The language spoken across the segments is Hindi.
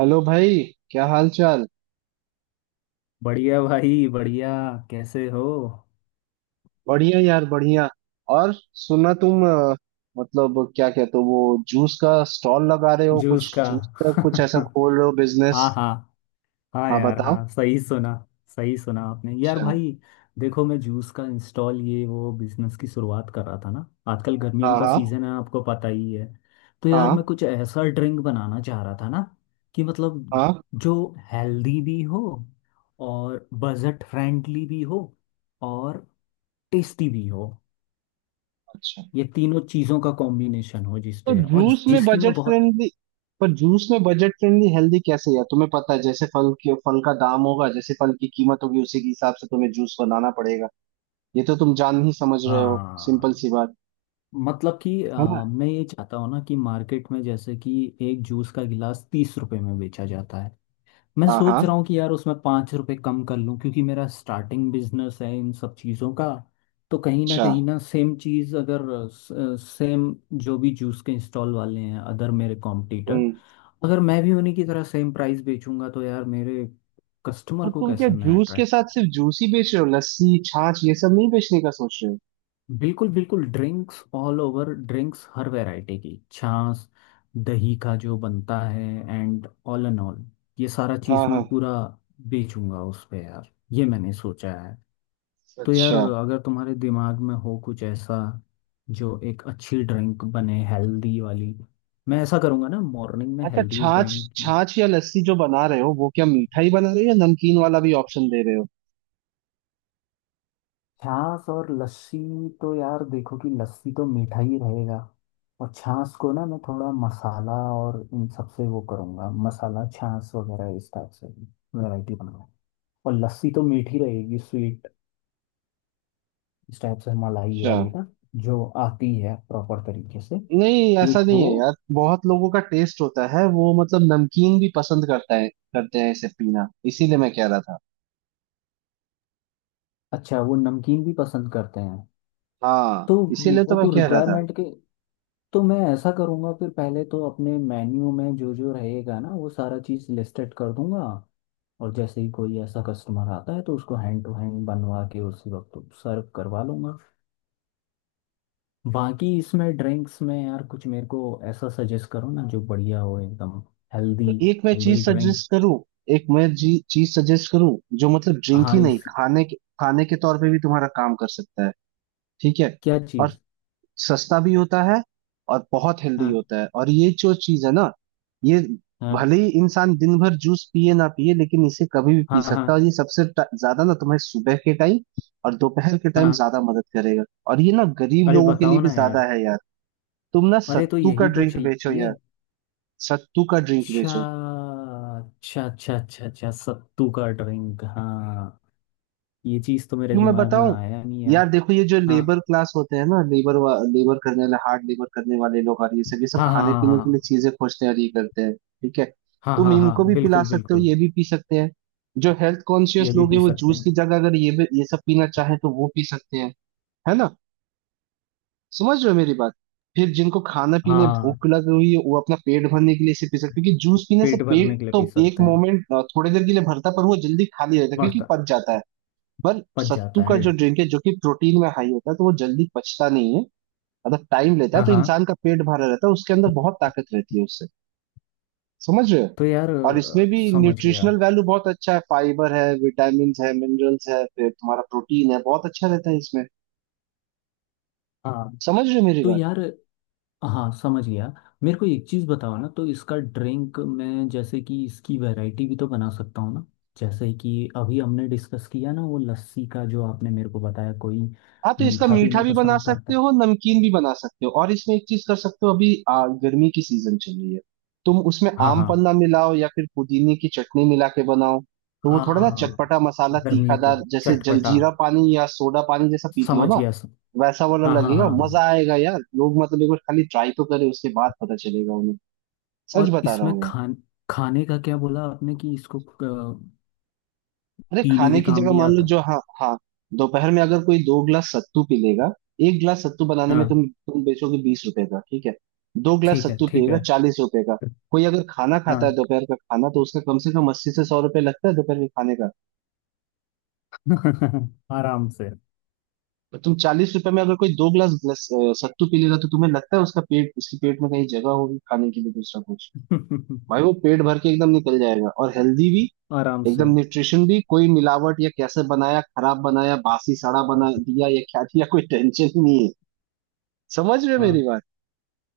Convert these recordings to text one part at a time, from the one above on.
हेलो भाई, क्या हाल चाल। बढ़िया भाई, बढ़िया। कैसे हो? बढ़िया यार बढ़िया। और सुना तुम मतलब क्या कहते हो, वो जूस का स्टॉल लगा रहे हो, जूस कुछ का जूस का कुछ ऐसा खोल रहे हो बिजनेस। हाँ हाँ। हाँ हाँ यार, बताओ। हाँ, सही सुना। सही सुना आपने यार अच्छा। भाई। देखो, मैं जूस का इंस्टॉल ये वो बिजनेस की शुरुआत कर रहा था ना। आजकल हाँ गर्मियों का हाँ। सीजन है, आपको पता ही है। तो यार हाँ मैं कुछ ऐसा ड्रिंक बनाना चाह रहा था ना कि मतलब हाँ। जो हेल्दी भी हो, और बजट फ्रेंडली भी हो, और टेस्टी भी हो। अच्छा। ये तीनों चीज़ों का कॉम्बिनेशन हो तो जिसपे और जूस में जिसकी मैं बजट बहुत। फ्रेंडली, पर जूस में बजट फ्रेंडली हेल्दी कैसे यार? तुम्हें पता है जैसे फल के फल का दाम होगा, जैसे फल की कीमत होगी उसी के हिसाब से तुम्हें जूस बनाना पड़ेगा। ये तो तुम जान ही समझ रहे हो। सिंपल हाँ। सी बात मतलब कि है ना। मैं ये चाहता हूँ ना कि मार्केट में जैसे कि एक जूस का गिलास 30 रुपए में बेचा जाता है। मैं हाँ सोच रहा हाँ। हूँ कि यार उसमें 5 रुपए कम कर लूँ, क्योंकि मेरा स्टार्टिंग बिजनेस है इन सब चीज़ों का। तो अच्छा। कहीं ना सेम चीज़ अगर सेम, जो भी जूस के स्टॉल वाले हैं अदर मेरे कॉम्पिटिटर, हम्म। अगर मैं भी उन्हीं की तरह सेम प्राइस बेचूंगा तो यार मेरे कस्टमर और को तुम क्या कैसे मैं जूस के अट्रैक्ट। साथ सिर्फ जूस ही बेच रहे हो, लस्सी छाछ ये सब नहीं बेचने का सोच रहे हो? बिल्कुल बिल्कुल, ड्रिंक्स ऑल ओवर, ड्रिंक्स हर वैरायटी की, छाछ, दही का जो बनता है, एंड एंड ऑल ये सारा चीज़ हाँ हाँ। मैं पूरा बेचूंगा उस पे यार, ये मैंने सोचा है। तो यार अच्छा। अगर तुम्हारे दिमाग में हो कुछ ऐसा जो एक अच्छी ड्रिंक बने, हेल्दी वाली। मैं ऐसा करूंगा ना, मॉर्निंग में अच्छा हेल्दी छाछ ड्रिंक, छाछ या लस्सी जो बना रहे हो वो क्या मीठा ही बना रहे हो या नमकीन वाला भी ऑप्शन दे रहे हो? छाछ और लस्सी। तो यार देखो कि लस्सी तो मीठा ही रहेगा, और छाछ को ना मैं थोड़ा मसाला और इन सबसे वो करूँगा, मसाला छाछ वगैरह इस टाइप से वैरायटी बनाऊंगा। और लस्सी तो मीठी रहेगी, स्वीट, इस टाइप से, मलाई अच्छा। वाली ना, जो आती है प्रॉपर तरीके से। नहीं ऐसा एक नहीं वो। है यार, बहुत लोगों का टेस्ट होता है, वो मतलब नमकीन भी पसंद करता है, करते हैं इसे पीना। इसीलिए मैं कह रहा था। अच्छा, वो नमकीन भी पसंद करते हैं, तो हाँ इसीलिए वो तो मैं तो कह रहा था। रिक्वायरमेंट के। तो मैं ऐसा करूँगा फिर। पहले तो अपने मेन्यू में जो जो रहेगा ना, वो सारा चीज़ लिस्टेड कर दूंगा, और जैसे ही कोई ऐसा कस्टमर आता है तो उसको हैंड टू हैंड बनवा के उसी वक्त सर्व करवा लूंगा। बाकी इसमें ड्रिंक्स में यार कुछ मेरे को ऐसा सजेस्ट करो ना, जो बढ़िया हो एकदम, तो हेल्दी, एक मैं हेल्दी चीज ड्रिंक। सजेस्ट करूँ, एक मैं जी चीज सजेस्ट करूँ जो मतलब ड्रिंक हाँ ही नहीं, इस। खाने के खाने के तौर पे भी तुम्हारा काम कर सकता है। ठीक है। क्या और चीज़? सस्ता भी होता है और बहुत हेल्दी हाँ होता है, और ये जो चीज है ना, ये हाँ भले ही इंसान दिन भर जूस पिए ना पिए लेकिन इसे कभी भी पी हाँ सकता है, हाँ और ये सबसे ज्यादा ना तुम्हें सुबह के टाइम और दोपहर के टाइम हाँ। ज्यादा मदद करेगा। और ये ना गरीब अरे लोगों के बताओ लिए भी ना ज्यादा यार। है यार। तुम ना अरे तो सत्तू का यही तो ड्रिंक बेचो चाहिए। यार, सत्तू का ड्रिंक अच्छा। बेचो। अच्छा अच्छा अच्छा अच्छा, सत्तू का ड्रिंक, हाँ। ये चीज़ तो मेरे क्यों मैं दिमाग में बताऊं। आया नहीं यार यार। देखो ये जो हाँ लेबर क्लास होते हैं ना, लेबर लेबर करने वाले, हार्ड लेबर करने वाले लोग और ये सब, ये सब हाँ हाँ खाने हाँ। पीने के हाँ लिए चीजें खोजते हैं और ये करते हैं। ठीक है। हाँ तुम हाँ हाँ, इनको भी पिला बिल्कुल सकते हो, बिल्कुल। ये भी पी सकते हैं। जो हेल्थ कॉन्शियस ये भी लोग पी हैं वो सकते जूस हैं। की जगह अगर ये भी ये सब पीना चाहे तो वो पी सकते हैं। है ना। समझ रहे हो मेरी बात। फिर जिनको खाना पीने हाँ, भूख लगी हुई है वो अपना पेट भरने के लिए इसे पी सकते हैं क्योंकि जूस पीने से पेट पेट भरने के लिए तो पी एक सकते हैं। मोमेंट, थोड़ी देर के लिए भरता है, पर वो जल्दी खाली रहता है क्योंकि बढ़ता। पच जाता है। पर पच सत्तू जाता का है। जो ड्रिंक है, जो कि प्रोटीन में हाई होता है, तो वो जल्दी पचता नहीं है, मतलब टाइम लेता है, हाँ तो हाँ। इंसान का पेट भरा रहता है, उसके अंदर बहुत ताकत रहती है उससे। समझ रहे हो। तो यार और इसमें भी समझ गया। न्यूट्रिशनल वैल्यू बहुत अच्छा है, फाइबर है, विटामिन है, मिनरल्स है, फिर तुम्हारा प्रोटीन है, बहुत अच्छा रहता है इसमें। हाँ। समझ रहे हो मेरी तो बात। यार। हाँ, समझ गया। मेरे को एक चीज़ बताओ ना, तो इसका ड्रिंक मैं जैसे कि इसकी वैरायटी भी तो बना सकता हूँ ना? जैसे कि अभी हमने डिस्कस किया ना, वो लस्सी का जो आपने मेरे को बताया, कोई हाँ तो इसका मीठा मीठा पीना भी बना पसंद करता सकते है। हो, नमकीन भी बना सकते हो, और इसमें एक चीज कर सकते हो, अभी गर्मी की सीजन चल रही है। तुम उसमें हाँ आम हाँ पन्ना मिलाओ या फिर पुदीने की चटनी मिला के बनाओ, तो वो थोड़ा ना हाँ, चटपटा मसाला गर्मियों के, तीखादार, जैसे चटपटा, जलजीरा पानी या सोडा पानी जैसा पीते हो समझ ना, गया, वैसा वाला हाँ हाँ लगेगा। हाँ। मजा आएगा यार, लोग मतलब एक बार खाली ट्राई तो करे, उसके बाद पता चलेगा उन्हें। सच और बता रहा इसमें हूँ यार। खान, खाने का क्या बोला आपने कि इसको अरे पीने खाने के की काम जगह भी मान लो आता है। जो, हाँ हाँ, दोपहर में अगर कोई दो गिलास सत्तू पी लेगा, एक गिलास सत्तू बनाने में हाँ। तुम बेचोगे 20 रुपए का, ठीक है। दो गिलास ठीक है सत्तू ठीक पिएगा है। 40 रुपए का। कोई अगर खाना खाता है, हाँ। दोपहर का खाना, तो उसका कम से कम 80 से 100 रुपए लगता है दोपहर के खाने का। आराम से। तो तुम 40 रुपए में अगर कोई दो गिलास ग्लास सत्तू पी लेगा, तो तुम्हें लगता है उसका पेट, उसके पेट में कहीं जगह होगी खाने के लिए दूसरा कुछ? भाई वो पेट भर के एकदम निकल जाएगा, और हेल्दी भी, आराम से। एकदम न्यूट्रिशन भी, कोई मिलावट या कैसे बनाया, खराब बनाया, बासी सड़ा बना दिया या क्या दिया, कोई टेंशन ही नहीं है। समझ रहे हो मेरी हाँ बात।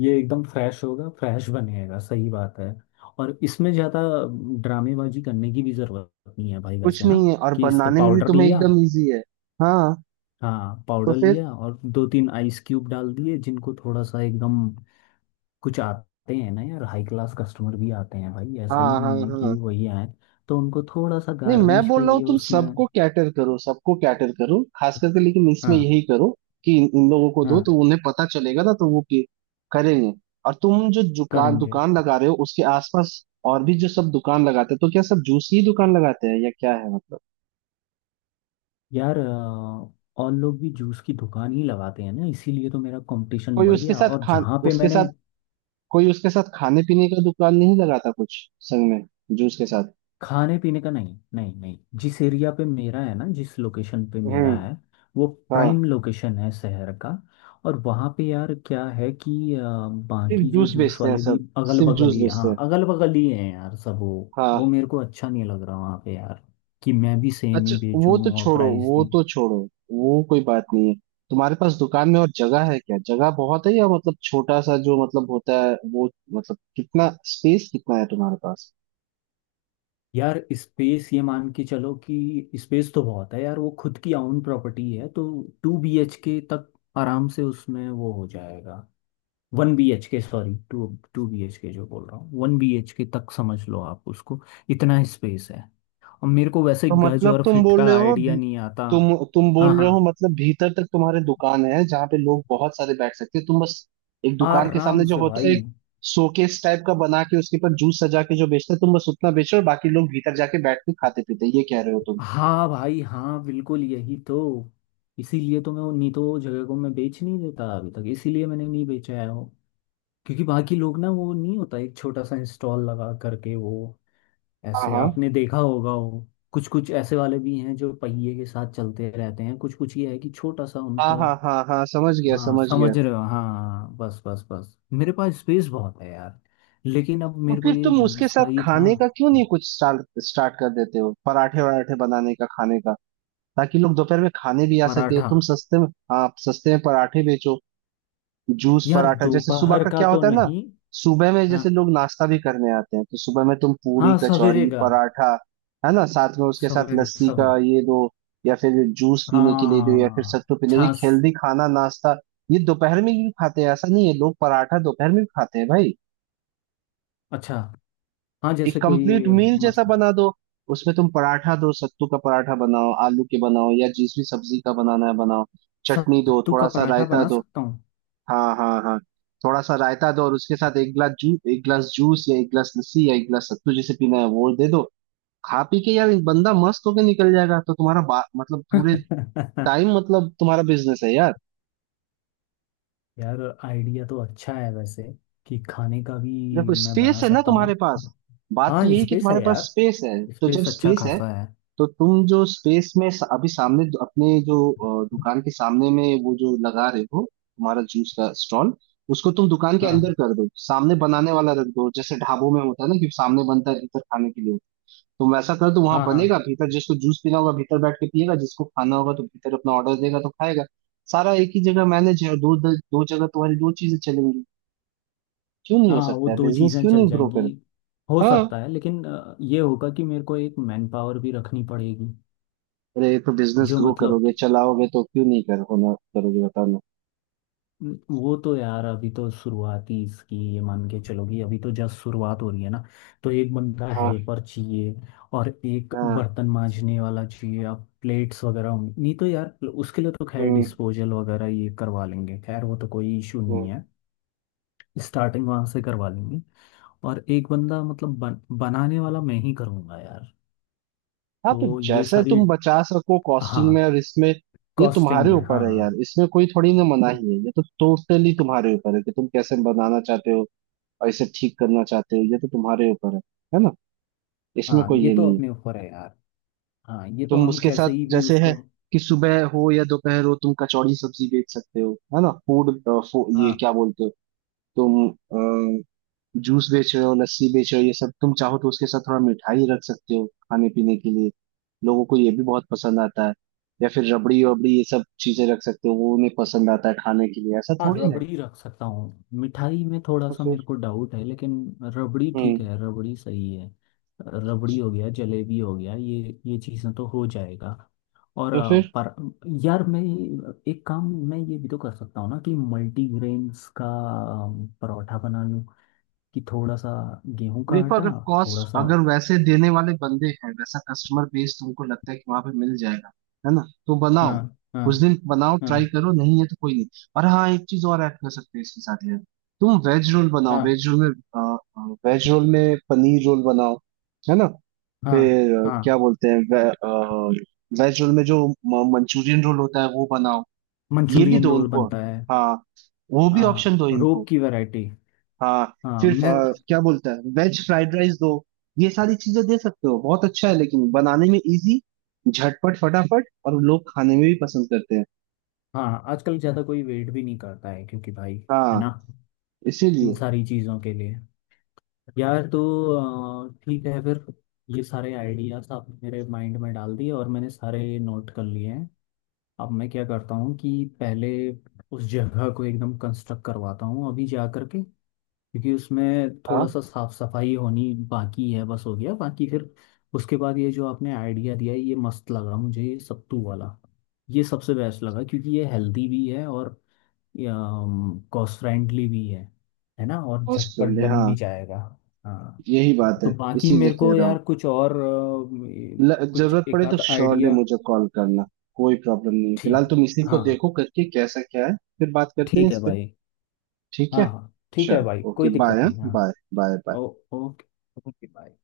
ये एकदम फ्रेश होगा, फ्रेश बनेगा, सही बात है। और इसमें ज़्यादा ड्रामेबाजी करने की भी ज़रूरत नहीं है भाई कुछ वैसे नहीं ना, है, और कि इसका बनाने में भी पाउडर तुम्हें लिया, एकदम इजी है। हाँ। हाँ, तो पाउडर फिर। लिया और दो तीन आइस क्यूब डाल दिए, जिनको थोड़ा सा एकदम। कुछ आते हैं ना यार, हाई क्लास कस्टमर भी आते हैं भाई, ऐसा ही हाँ हाँ नहीं है कि हाँ। वही आए। तो उनको थोड़ा सा नहीं मैं गार्निश बोल के रहा हूँ लिए तुम उसमें। सबको कैटर करो, सबको कैटर करो खास करके, लेकिन इसमें हाँ यही करो कि इन इन लोगों को दो तो हाँ। उन्हें पता चलेगा ना, तो वो करेंगे। और तुम जो दुकान करेंगे। दुकान लगा रहे हो उसके आसपास और भी जो सब दुकान लगाते हैं, तो क्या सब जूस की दुकान लगाते हैं या क्या है मतलब? यार और लोग भी जूस की दुकान ही लगाते हैं ना, इसीलिए तो मेरा कंपटीशन कोई बढ़ उसके गया। साथ और खा, जहाँ पे उसके मैंने साथ, कोई उसके साथ खाने पीने का दुकान नहीं लगाता कुछ, संग में, जूस के साथ? खाने पीने का, नहीं नहीं नहीं, जिस एरिया पे मेरा है ना, जिस लोकेशन पे मेरा हम्म। है, वो हाँ। प्राइम लोकेशन है शहर का। और वहाँ पे यार क्या है कि सिर्फ बाकी जो जूस जूस बेचते हैं वाले भी सब, अगल सिर्फ बगल जूस ही, बेचते हाँ, हैं। अगल बगल ही हैं यार सब वो। वो हाँ। मेरे को अच्छा नहीं लग रहा वहाँ पे यार, कि मैं भी सेम अच्छा ही वो तो बेचूं और छोड़ो, प्राइस वो भी। तो छोड़ो, वो कोई बात नहीं है। तुम्हारे पास दुकान में और जगह है क्या, जगह बहुत है या मतलब छोटा सा जो मतलब होता है वो, मतलब कितना स्पेस कितना है तुम्हारे पास? यार स्पेस, ये मान के चलो कि स्पेस तो बहुत है यार, वो खुद की आउन प्रॉपर्टी है। तो 2BHK तक आराम से उसमें वो हो जाएगा। 1BHK, सॉरी, टू, 2BHK जो बोल रहा हूँ, 1BHK तक समझ लो आप उसको। इतना स्पेस है। और मेरे को वैसे तो गज मतलब और तुम फिट बोल का रहे हो आइडिया नहीं आता। तुम हाँ बोल रहे हो हाँ, मतलब भीतर तक तुम्हारे दुकान है जहाँ पे लोग बहुत सारे बैठ सकते हैं, तुम बस एक दुकान के सामने आराम जो से होता है, भाई। एक शोकेस टाइप का बना के उसके ऊपर जूस सजा के जो बेचते हैं, तुम बस उतना बेचो, और बाकी लोग भीतर जाके बैठ के खाते पीते हैं। ये कह रहे हो तुम? हाँ भाई, हाँ, बिल्कुल, यही तो। इसीलिए तो मैं वो, नहीं, तो वो जगह को मैं बेच नहीं देता अभी तक, इसीलिए मैंने नहीं बेचा है वो। क्योंकि बाकी लोग ना वो नहीं होता, एक छोटा सा इंस्टॉल लगा करके वो, हाँ ऐसे हाँ आपने देखा होगा, वो कुछ कुछ ऐसे वाले भी हैं जो पहिए के साथ चलते रहते हैं, कुछ कुछ ये है कि छोटा सा उनका। हाँ हाँ हाँ हाँ, समझ गया, हाँ समझ गया। समझ रहे हो, हाँ हाँ, हाँ, बस बस बस, मेरे पास स्पेस बहुत है यार। लेकिन अब तो मेरे को फिर ये तुम उसके जूस का साथ ही था। खाने का क्यों नहीं कुछ स्टार्ट स्टार्ट कर देते हो, पराठे वराठे बनाने का, खाने का, ताकि लोग दोपहर में खाने भी आ सके, पराठा? तुम सस्ते में। हाँ सस्ते में पराठे बेचो। जूस यार पराठा, जैसे सुबह दोपहर का का क्या तो होता है ना, नहीं, सुबह में हाँ जैसे लोग नाश्ता भी करने आते हैं, तो सुबह में तुम पूरी हाँ, सवेरे कचौरी का, पराठा, है ना, साथ में उसके साथ सवेरे लस्सी सवेरे, का, ये दो, या फिर जूस पीने के लिए दो, या फिर हाँ, सत्तू पीने, ये छाछ। हेल्दी खाना नाश्ता। ये दोपहर में भी खाते हैं, ऐसा नहीं है, लोग पराठा दोपहर में भी खाते हैं भाई। अच्छा, हाँ, जैसे एक कंप्लीट कोई मील जैसा मतलब। बना दो। उसमें तुम पराठा दो, सत्तू का पराठा बनाओ, आलू के बनाओ, या जिस भी सब्जी का बनाना है बनाओ। चटनी दो, सत्तू का थोड़ा सा पराठा रायता बना दो। सकता हूँ। हाँ हाँ हाँ। थोड़ा सा रायता दो और उसके साथ एक गिलास जूस, एक गिलास जूस या एक गिलास लस्सी या एक गिलास सत्तू, जिसे पीना है वो दे दो। खा पी के यार बंदा मस्त होके निकल जाएगा, तो तुम्हारा मतलब पूरे टाइम, मतलब तुम्हारा बिजनेस है यार। यार आइडिया तो अच्छा है वैसे, कि खाने का भी देखो मैं बना स्पेस है ना सकता तुम्हारे हूँ। पास, बात हाँ तो यही कि स्पेस तुम्हारे है पास यार, स्पेस है, तो जब स्पेस अच्छा स्पेस है, खासा है। तो तुम जो स्पेस में अभी सामने अपने जो दुकान के सामने में वो जो लगा रहे हो तुम्हारा जूस का स्टॉल, उसको तुम दुकान के अंदर हाँ कर दो, सामने बनाने वाला रख दो, जैसे ढाबों में होता है ना कि सामने बनता है, भीतर खाने के लिए, तुम वैसा कर दो। वहां हाँ बनेगा, हाँ भीतर जिसको जूस पीना होगा भीतर बैठ के पिएगा, जिसको खाना होगा तो भीतर अपना ऑर्डर देगा तो खाएगा। सारा एक ही जगह मैनेज है और दो दो जगह तुम्हारी दो चीजें चलेंगी। क्यों नहीं हो हाँ, वो सकता है दो बिजनेस, चीज़ें क्यों चल नहीं ग्रो जाएंगी। कर। हो हाँ। सकता है, लेकिन ये होगा कि मेरे को एक मैन पावर भी रखनी पड़ेगी। अरे तो बिजनेस जो ग्रो मतलब, करोगे चलाओगे तो क्यों नहीं कर होना, करोगे बताना। वो तो यार अभी तो शुरुआती इसकी, ये मान के चलो कि अभी तो जस्ट शुरुआत हो रही है ना। तो एक बंदा हेल्पर चाहिए, और एक हाँ। बर्तन मांजने वाला चाहिए। अब प्लेट्स वगैरह होंगी नहीं तो यार उसके लिए तो खैर हम्म। डिस्पोजल वगैरह ये करवा लेंगे, खैर वो तो कोई इशू हम्म। नहीं है। स्टार्टिंग वहां से करवा लेंगे। और एक बंदा मतलब बनाने वाला मैं ही करूँगा यार। हाँ तो तो ये जैसे सारी, तुम बचा सको कॉस्टिंग में हाँ, और इसमें, ये कॉस्टिंग तुम्हारे में, ऊपर है यार, हाँ। इसमें कोई थोड़ी ना मनाही है, ये तो टोटली तुम्हारे ऊपर है कि तुम कैसे बनाना चाहते हो और इसे ठीक करना चाहते हो, ये तो तुम्हारे ऊपर है। है ना। इसमें हाँ, कोई ये ये तो नहीं है। अपने ऊपर है यार। हाँ, ये तो तुम हम उसके कैसे साथ ही भी जैसे है उसको। कि सुबह हो या दोपहर हो, तुम कचौड़ी सब्जी बेच सकते हो, है ना, फूड, ये हाँ क्या बोलते हो तुम। जूस बेच रहे हो, लस्सी बेच रहे हो, ये सब, तुम चाहो तो उसके साथ थोड़ा मिठाई रख सकते हो खाने पीने के लिए, लोगों को ये भी बहुत पसंद आता है, या फिर रबड़ी वबड़ी ये सब चीजें रख सकते हो, वो उन्हें पसंद आता है खाने के लिए, ऐसा हाँ, थोड़ी है। रबड़ी रख सकता हूँ, मिठाई में थोड़ा तो सा मेरे फिर। को डाउट है, लेकिन रबड़ी ठीक हम्म। है, रबड़ी सही है। रबड़ी हो गया, जलेबी हो गया, ये चीज़ें तो हो जाएगा। और तो फिर पर यार मैं, एक काम मैं ये भी तो कर सकता हूँ ना कि मल्टीग्रेन्स का परोठा बना लूँ, कि थोड़ा सा गेहूं का देखो आटा, अगर थोड़ा कॉस्ट सा। अगर वैसे देने वाले बंदे हैं, वैसा कस्टमर बेस तुमको लगता है कि वहां पे मिल जाएगा, है ना, तो बनाओ। हाँ कुछ हाँ दिन बनाओ, ट्राई हाँ करो, नहीं है तो कोई नहीं। और हाँ एक चीज और ऐड कर सकते हैं इसके साथ यार, तुम वेज रोल बनाओ, हाँ वेज रोल में, वेज रोल में पनीर रोल बनाओ, है ना, हाँ फिर हाँ। क्या बोलते हैं वेज रोल में जो मंचूरियन रोल होता है वो बनाओ, ये भी मंचूरियन दो रोल उनको। बनता है। हाँ। वो भी ऑप्शन हाँ, दो रोप इनको। की वैरायटी। हाँ। हाँ सिर्फ मैं। क्या बोलता है, वेज फ्राइड राइस दो। ये सारी चीजें दे सकते हो, बहुत अच्छा है लेकिन बनाने में इजी, झटपट फटाफट, और लोग खाने में भी पसंद करते हैं। हाँ, आजकल ज़्यादा कोई वेट भी नहीं करता है क्योंकि भाई, है ना, हाँ। इन इसीलिए। सारी चीज़ों के लिए। यार, तो ठीक है फिर, ये सारे आइडियाज़ आपने मेरे माइंड में डाल दिए और मैंने सारे नोट कर लिए हैं। अब मैं क्या करता हूँ कि पहले उस जगह को एकदम कंस्ट्रक्ट करवाता हूँ अभी जा करके, क्योंकि उसमें थोड़ा हाँ। सा साफ सफाई होनी बाकी है, बस हो गया बाकी। फिर उसके बाद, ये जो आपने आइडिया दिया है, ये मस्त लगा मुझे, ये सत्तू वाला, ये सबसे बेस्ट लगा, क्योंकि ये हेल्दी भी है और कॉस्ट फ्रेंडली भी है ना, और झटपट हॉस्पिटल बन हाँ। भी जाएगा। हाँ। यही बात तो है, बाकी इसीलिए मेरे कह को रहा हूँ। यार कुछ और ये, कुछ जरूरत एक पड़े तो आध श्योरली आइडिया। मुझे कॉल करना, कोई प्रॉब्लम नहीं। ठीक। फिलहाल तुम इसी को हाँ देखो करके कैसा क्या है, फिर बात करते हैं ठीक है इस पे। भाई। ठीक हाँ है। हाँ ठीक है चल भाई, ओके कोई दिक्कत बाय, हाँ नहीं, हाँ। Bye bye bye. Oh, okay, okay bye.